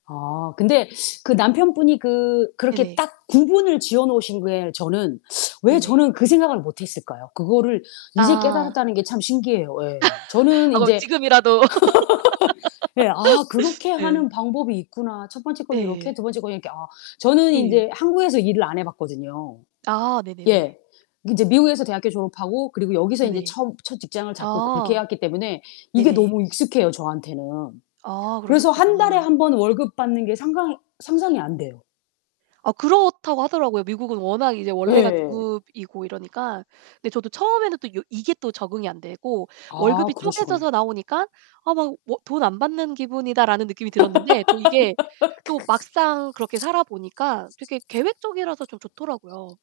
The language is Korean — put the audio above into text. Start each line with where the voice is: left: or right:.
left: 아 근데 그 남편분이 그 그렇게
right: 네네.
left: 딱 구분을 지어 놓으신 게 저는 왜
right: 네네.
left: 저는 그 생각을 못 했을까요? 그거를 이제
right: 아.
left: 깨달았다는 게 참 신기해요. 예. 저는
right: 아 그럼
left: 인제
right: 지금이라도.
left: 예. 아 그렇게
right: 네.
left: 하는 방법이 있구나. 첫 번째 거는 요렇게
right: 네.
left: 2 번째 거는 이렇게 아. 저는
right: 예.
left: 인제 한국에서 일을 안 해 봤거든요.
right: 아 네네네.
left: 예. 인제 미국에서 대학교 졸업하고 그리고 여기서 인제
right: 네네.
left: 처음 첫 직장을 잡고 그렇게 해
right: 아.
left: 왔기 때문에 이게
right: 네네.
left: 너무 익숙해요, 저한테는.
right: 아
left: 그래서 1 달에
right: 그러셨구나.
left: 1 번 월급 받는 게 상상 상상이 안 돼요.
right: 아 그렇다고 하더라고요. 미국은 워낙 이제 원래가
left: 예.
right: 주급이고 이러니까. 근데 저도 처음에는 또 요 이게 또 적응이 안 되고
left: 아
right: 월급이
left: 그러시구나.
right: 쪼개져서 나오니까 '아 막 뭐 돈 안 받는 기분이다.'라는 느낌이 들었는데 또 이게 또 막상 그렇게 살아 보니까 되게 계획적이라서 좀 좋더라고요.